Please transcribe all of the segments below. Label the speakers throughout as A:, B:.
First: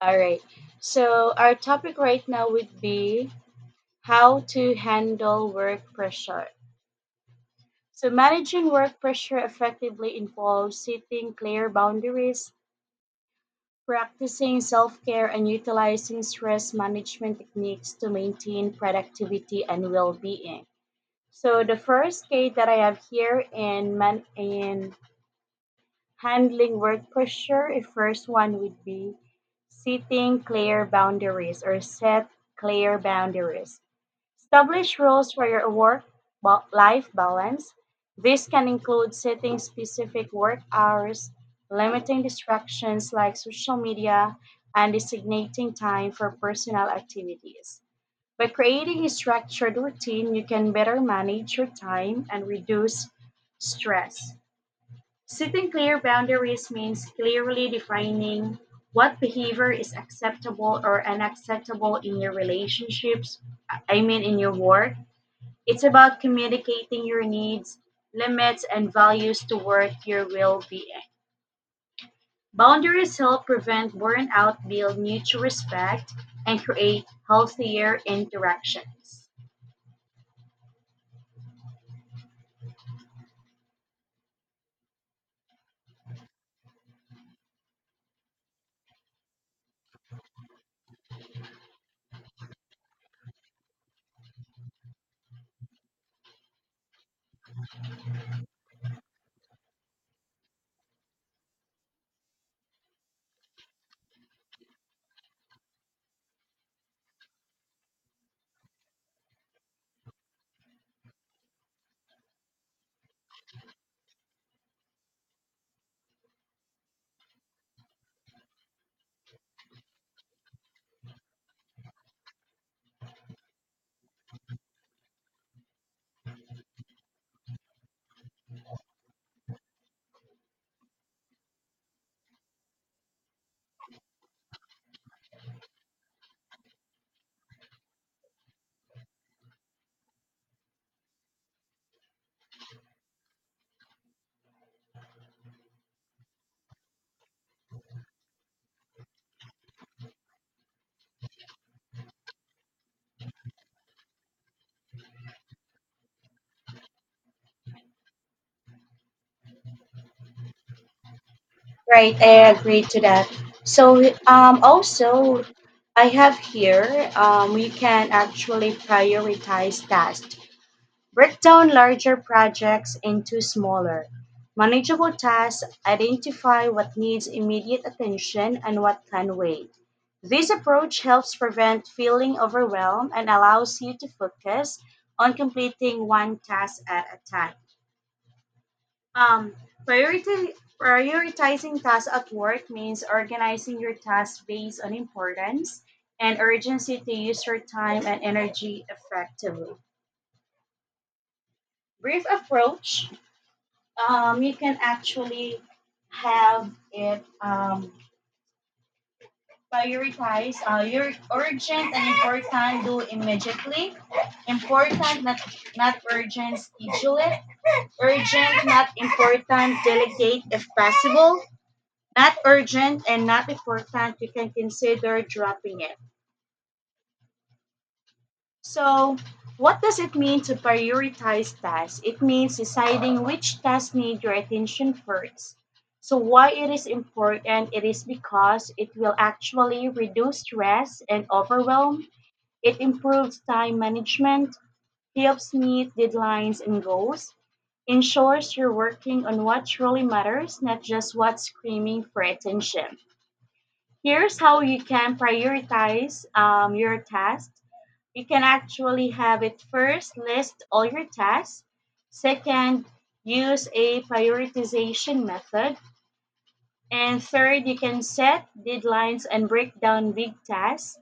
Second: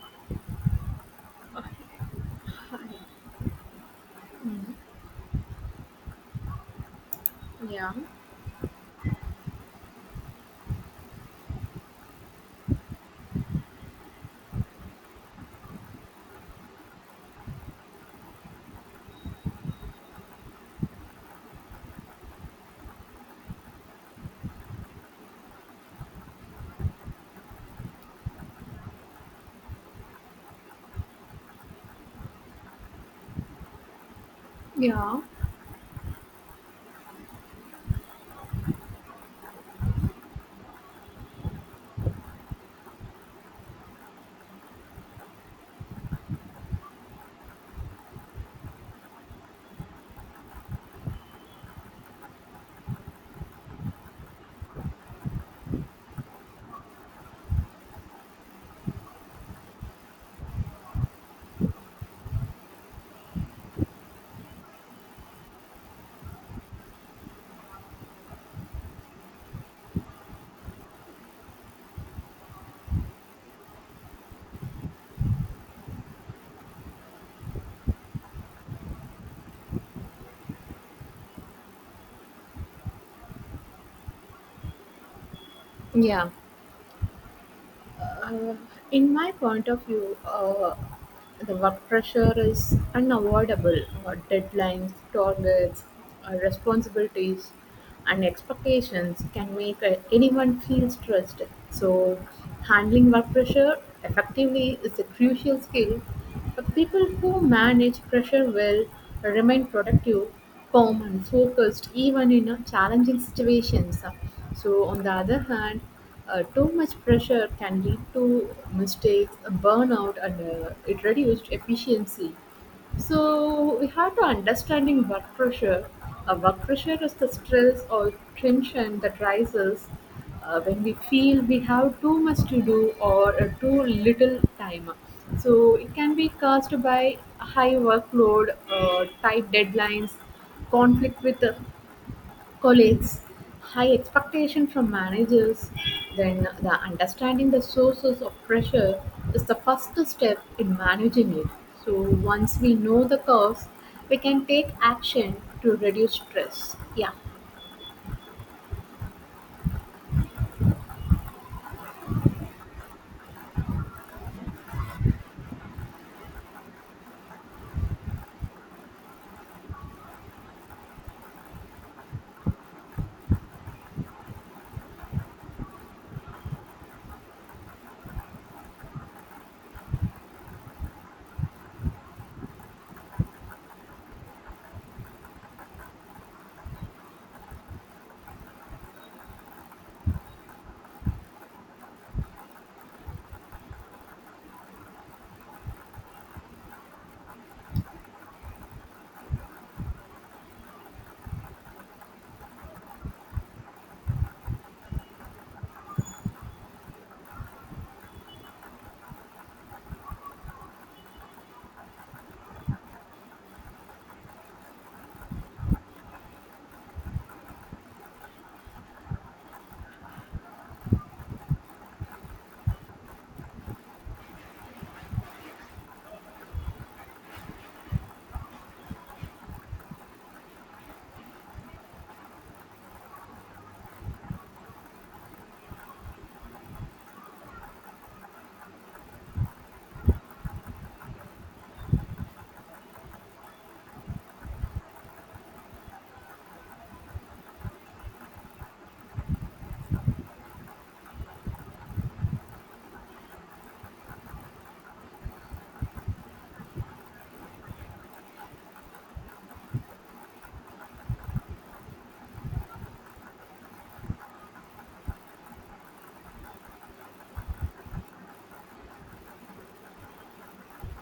A: All right. So our topic right now would be how to handle work pressure.
B: Yeah.
A: So managing work pressure effectively involves setting clear boundaries, practicing self-care and utilizing stress management techniques to maintain productivity and well-being. So the first K that I have here in handling work pressure, a first one would be setting clear boundaries, or set clear boundaries. Establish
B: Yeah.
A: rules for your life balance. This can include setting specific work hours, limiting distractions like social media, and designating time for personal activities. By creating a structured routine, you can better manage your time and reduce stress. Setting clear boundaries means clearly defining what behavior is acceptable or unacceptable in your relationships, I mean, in your work. It's about communicating your needs, limits, and values to work your well being. Boundaries help prevent burnout, build mutual respect, and create healthier interactions.
B: Yeah. Uh, in my point of view, the work pressure is unavoidable. Deadlines, targets, responsibilities, and expectations can make anyone feel stressed. So, handling work pressure effectively is a crucial skill. People who manage pressure well remain productive, calm, and focused even in challenging situations. So, on the other hand, too much pressure can lead to mistakes, burnout, and it reduced efficiency. So we have to understanding work pressure. Work pressure is the stress or tension that rises when we feel we have too much to do or too little time. So it can be caused by high workload, tight deadlines, conflict with colleagues, high expectation from managers, then the understanding the sources of pressure is the first step in managing it. So once we know the cause, we can take action to reduce stress. Yeah,
A: Right, I agree to that. So also, I have here we can actually prioritize tasks. Break down larger projects into smaller, manageable tasks. Identify what needs immediate attention and what can wait. This approach helps prevent feeling overwhelmed and allows you to focus on completing one task at a time. Um, priority, Prioritizing tasks at work means organizing your tasks based on importance and urgency to use your time and energy effectively. Brief approach, you can actually have it, prioritize your urgent and important, do immediately; important not urgent, schedule it; urgent not important, delegate if possible; not urgent and not important, you can consider dropping it. So, what does it mean to prioritize tasks? It means deciding which tasks need your attention first. So, why it is important? It is because it will actually reduce stress and overwhelm. It improves time management, helps meet deadlines and goals, ensures you're working on what truly matters, not just what's screaming for attention. Here's how you can prioritize your tasks. You can actually have it: first, list all your tasks. Second, use a prioritization method. And third, you can set deadlines and break down big tasks.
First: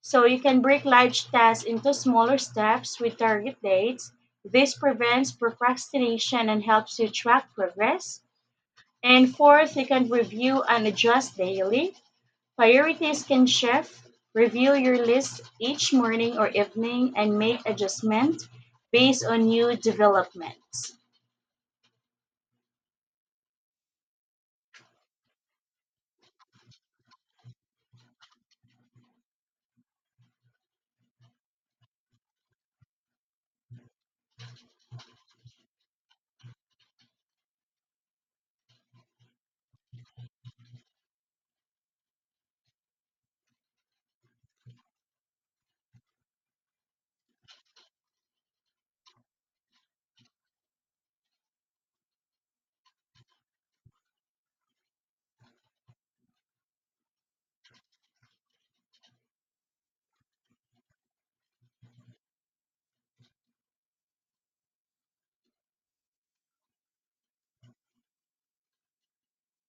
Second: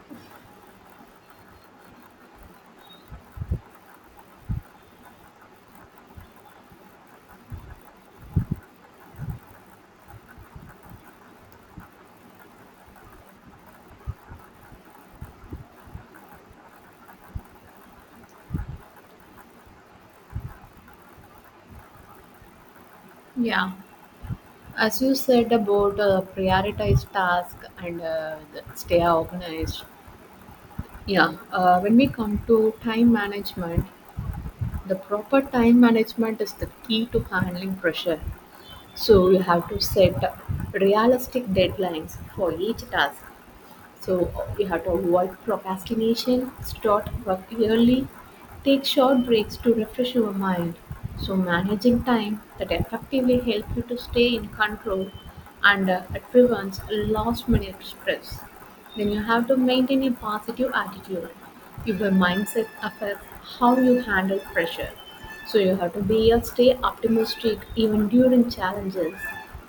A: So you can break large tasks into smaller steps with target dates. This prevents procrastination and helps you track progress. And fourth, you can review and adjust daily. Priorities can shift. Review your list each morning or evening and make adjustments based on new developments.
B: yeah. As you said about prioritize task and stay organized. Yeah, when we come to time management, the proper time management is the key to handling pressure. So you have to set realistic deadlines for each task. So you have to avoid procrastination, start work early, take short breaks to refresh your mind. So managing time that effectively helps you to stay in control and it prevents last minute stress. Then you have to maintain a positive attitude. Your mindset affects how you handle pressure. So you have to be a stay optimistic even during challenges.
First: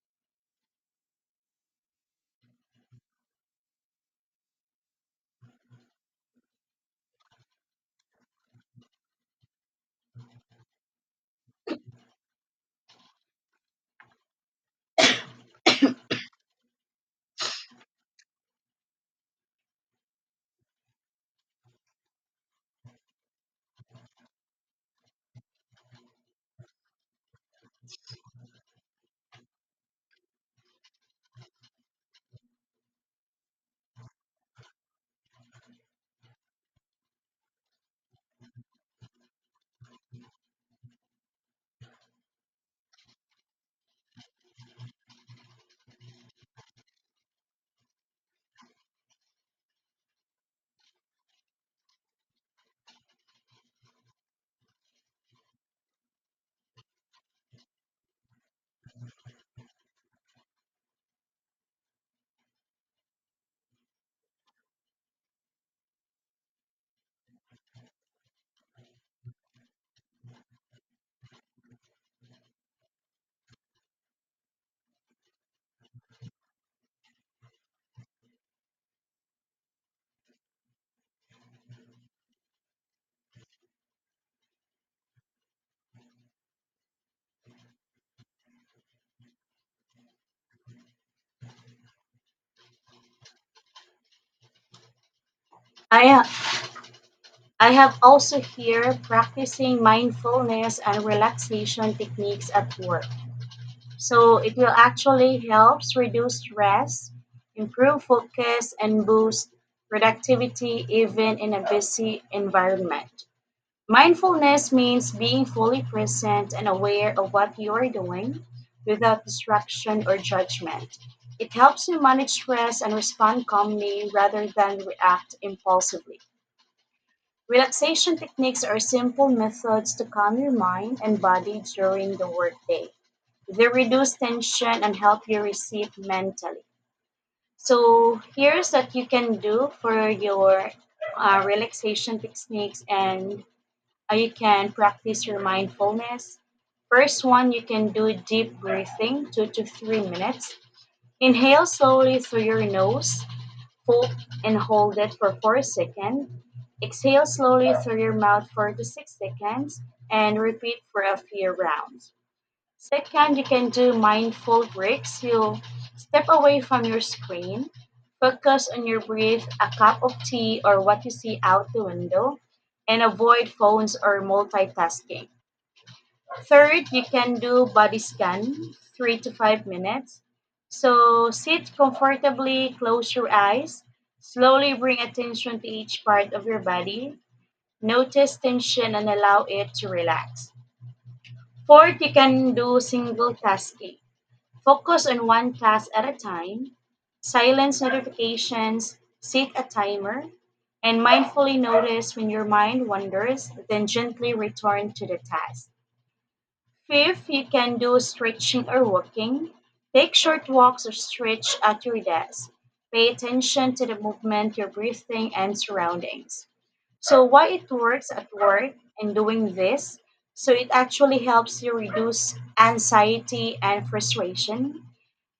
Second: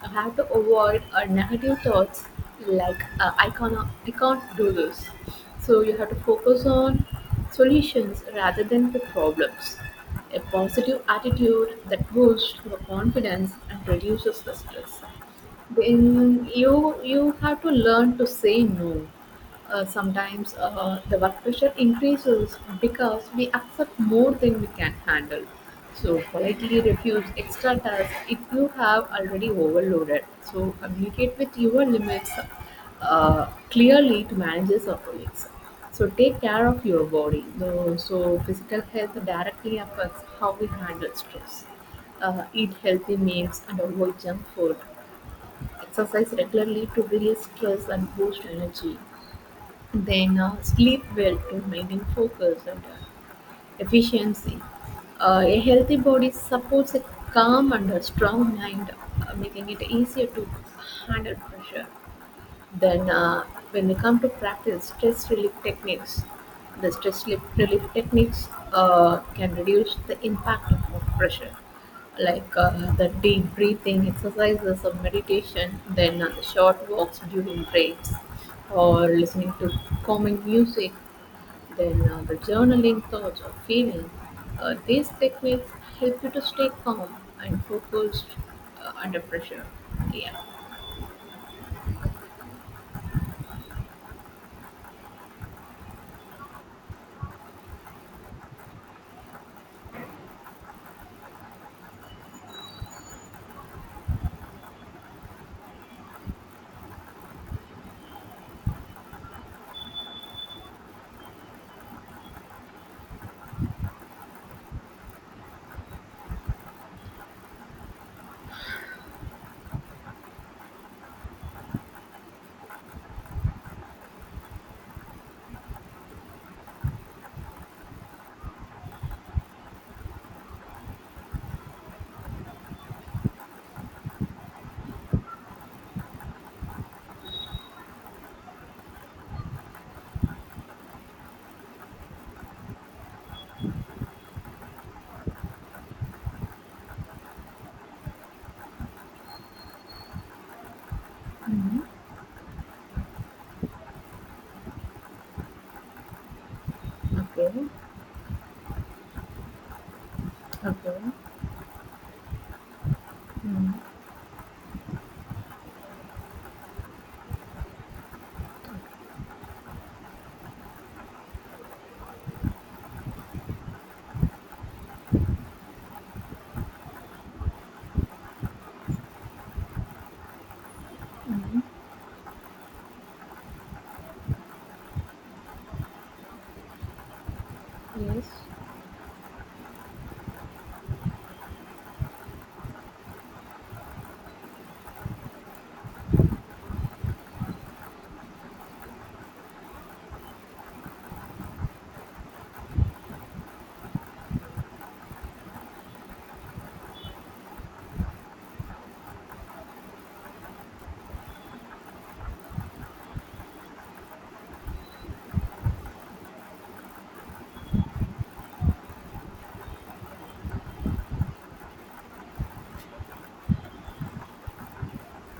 B: You have to avoid negative thoughts like I can't do this. So you have to focus on solutions rather than the problems. A positive attitude that boosts your confidence and reduces the stress, then you have to learn to say no. Sometimes the work pressure increases because we accept more than we can handle. So politely refuse extra tasks if you have already overloaded. So communicate with your limits clearly to managers or colleagues. So take care of your body. So, physical health directly affects how we handle stress. Eat healthy meals and avoid junk food. Exercise regularly to release stress and boost energy. Then sleep well to maintain focus and efficiency. A healthy body supports a calm and a strong mind, making it easier to handle pressure. Then, when we come to practice stress relief techniques, the stress relief techniques can reduce the impact of work pressure, like the deep breathing exercises or meditation, then short walks during breaks, or listening to calming music, then the journaling thoughts or feelings. These techniques help you to stay calm and focused under pressure. Yeah.
A: I, I have also here practicing mindfulness and relaxation techniques at work. So it will actually helps reduce stress, improve focus, and boost productivity even in a busy environment. Mindfulness means being fully present and aware of what you are doing without distraction or judgment. It helps you manage stress and respond calmly rather than react impulsively. Relaxation techniques are simple methods to calm your mind and body during the workday. They reduce tension and help you receive mentally. So, here's what you can do for your relaxation techniques, and you can practice your mindfulness. First one, you can do deep breathing, 2 to 3 minutes. Inhale
B: Hmm.
A: slowly through your nose, fold and hold it for 4 seconds. Exhale
B: Okay.
A: slowly through your mouth for 2 to 6 seconds and repeat
B: Okay.
A: for a few rounds. Second, you
B: Mm-hmm.
A: can do mindful breaks. You step away from your screen, focus on your breath, a cup of tea, or what you see out the window, and avoid phones or multitasking. Third, you can do body scan, 3 to 5 minutes. So sit comfortably, close your eyes, slowly bring attention to each part of your body.
B: Yes.
A: Notice tension and allow it to relax. Fourth, you can do single tasking. Focus on one class at a time, silence notifications, set a timer, and mindfully notice when your mind wanders, then gently return to the task. Fifth, you can do stretching or walking. Take short walks or stretch at your desk. Pay attention to the movement, your breathing, and surroundings. So, why it works at work and doing this? So, it actually helps you reduce anxiety and frustration.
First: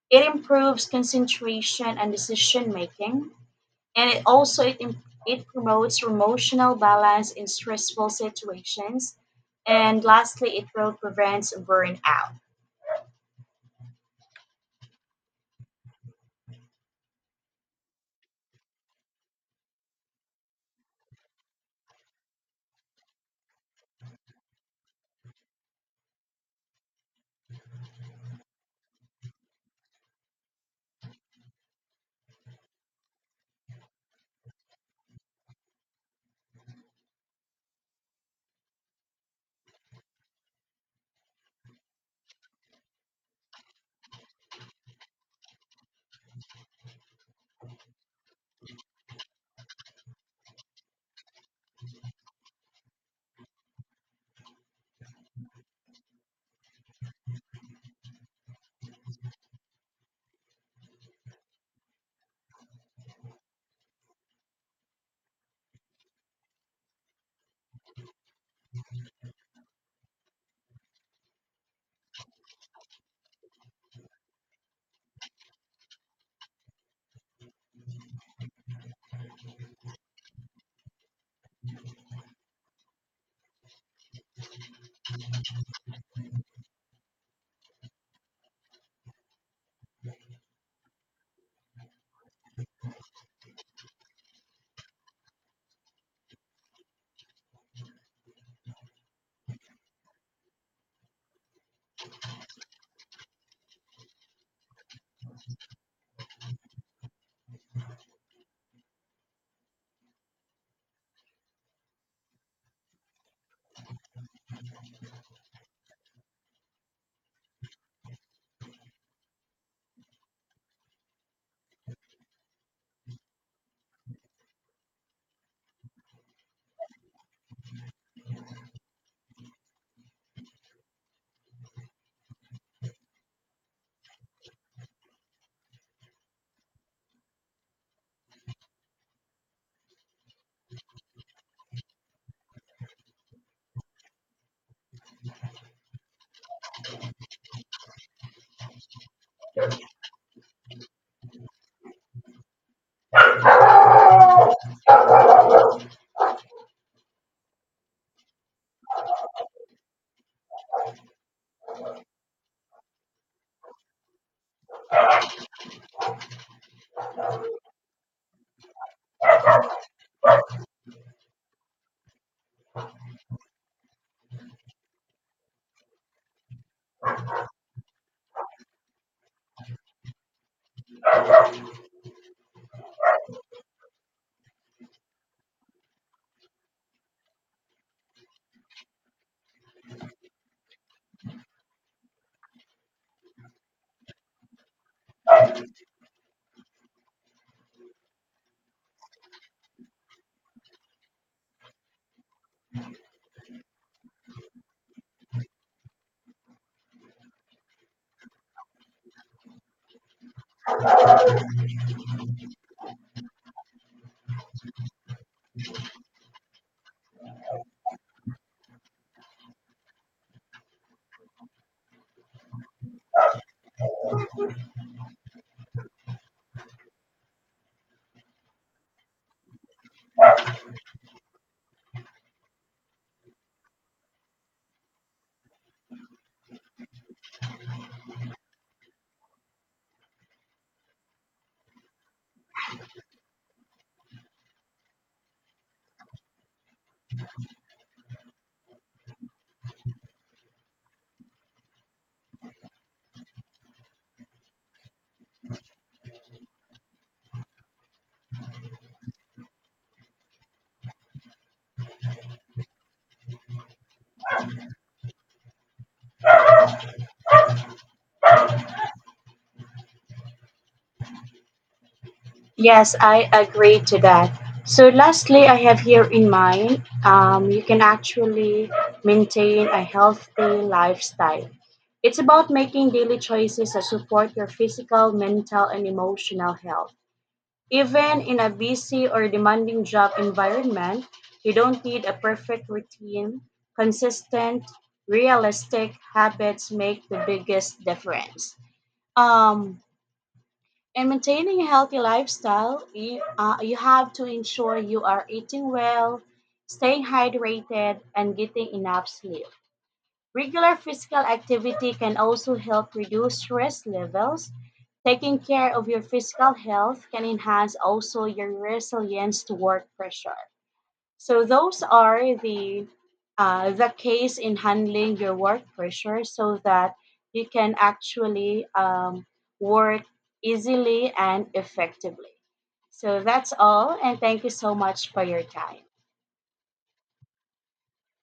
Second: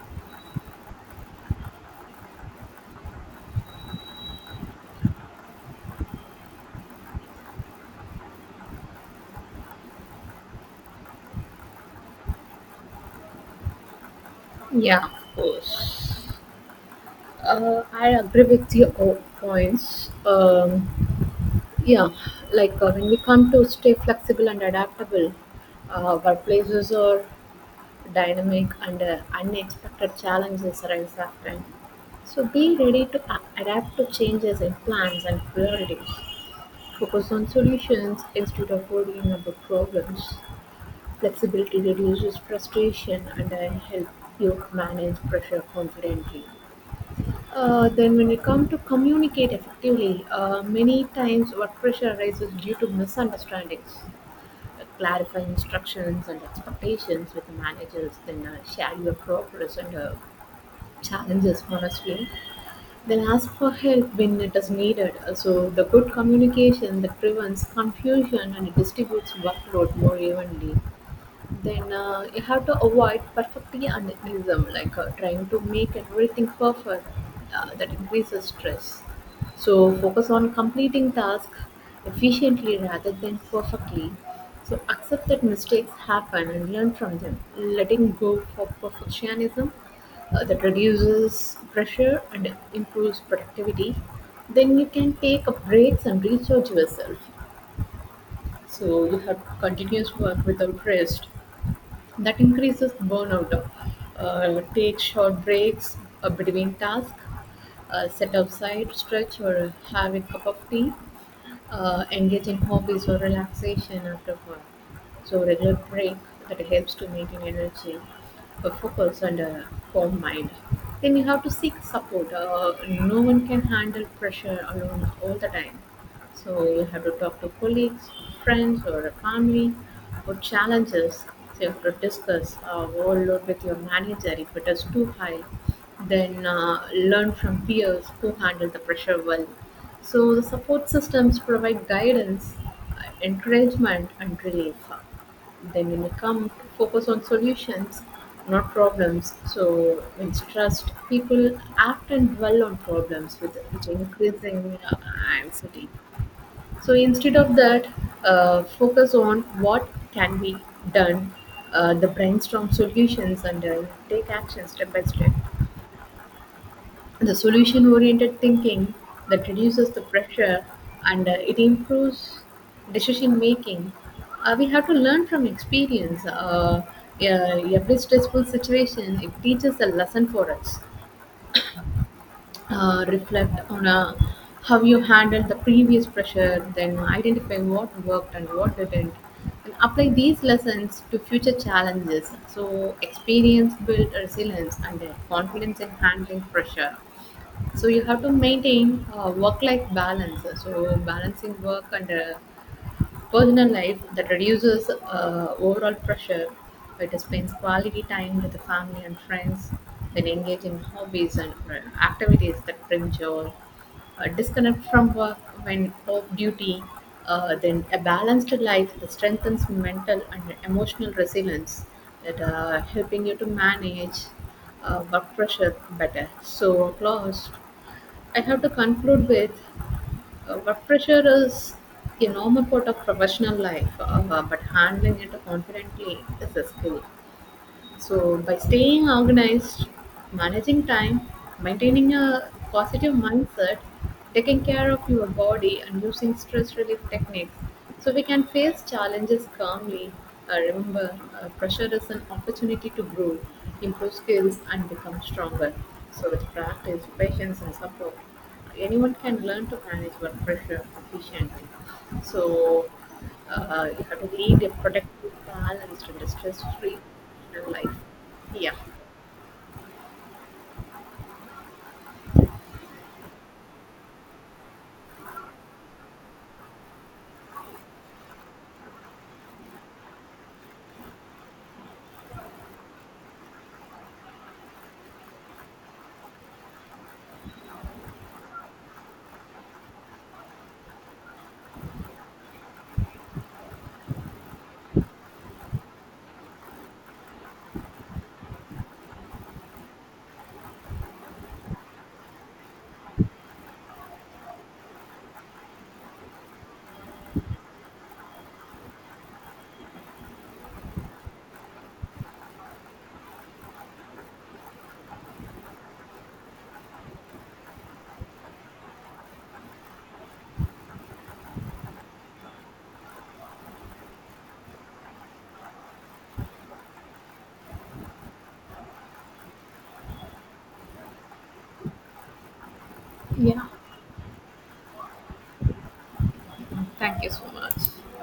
A: It improves concentration and decision making, and it also it, im- it promotes emotional balance in stressful situations. And lastly, it will prevent burnout.
B: Yeah, of course. I agree with your all points. Yeah, like when we come to stay flexible and adaptable, workplaces are dynamic and unexpected challenges arise often. So be ready to adapt to changes in plans and priorities. Focus on solutions instead of worrying about problems. Flexibility reduces frustration and I help you manage pressure confidently. Then when we come to communicate effectively, many times work pressure arises due to misunderstandings. Clarify instructions and expectations with managers, then share your progress and challenges honestly. Then ask for help when it is needed. So the good communication that prevents confusion and it distributes workload more evenly, then you have to avoid perfectionism, like trying to make everything perfect. That increases stress. So focus on completing tasks efficiently rather than perfectly. So accept that mistakes happen and learn from them. Letting go of perfectionism that reduces pressure and improves productivity. Then you can take breaks and recharge yourself. So you have continuous work without rest that increases burnout. Take short breaks between tasks, set outside, stretch, or have a cup of tea. Engage in hobbies or relaxation after work. So regular break that helps to maintain energy, focus, and a calm mind. Then you have to seek support. No one can handle pressure alone all the time. So you have to talk to colleagues, friends, or a family or challenges. So you have to discuss overload with your manager if it is too high. Then learn from peers who handle the pressure well. So the support systems provide guidance, encouragement, and relief. Then when you come to focus on solutions, not problems. So when stressed, people act and dwell on problems, with, which increasing anxiety. So instead of that, focus on what can be done, the brainstorm solutions and take action step by step. The solution oriented thinking that reduces the pressure and it improves decision making. We have to learn from experience. Yeah, every stressful situation it teaches a lesson for us. Reflect on how you handled the previous pressure, then identify what worked and what didn't, and apply these lessons to future challenges. So, experience built resilience and confidence in handling pressure. So, you have to maintain work life balance. So, balancing work and personal life that reduces overall pressure. It spends quality time with the family and friends, then engage in hobbies and activities that bring joy. Disconnect from work when off duty. Then a balanced life that strengthens mental and emotional resilience, that helping you to manage work pressure better. So, closed. I have to conclude with work pressure is a normal part of professional life, but handling it confidently is a skill. So, by staying organized, managing time, maintaining a positive mindset, taking care of your body, and using stress relief techniques, so we can face challenges calmly. Remember, pressure is an opportunity to grow, improve skills, and become stronger. So, with practice, patience, and support, anyone can learn to manage work pressure efficiently. So you have to lead a productive, balanced, and stress-free life. Yeah.
A: Yes, I agree to that. So lastly, I have here in mind, you can actually maintain a healthy lifestyle. It's about making daily choices that support your physical, mental, and emotional health. Even in a busy or demanding job environment, you don't need a perfect routine. Consistent, realistic habits make the biggest difference. Um, in maintaining a healthy lifestyle, you have to ensure you are eating well, staying hydrated, and getting enough sleep. Regular physical activity can also help reduce stress levels. Taking care of your physical health can enhance also your resilience to work pressure. So those are the case in handling your work pressure so that you can actually work easily and effectively. So that's
B: Yeah.
A: all, and thank you so much for your time.
B: Thank you so much.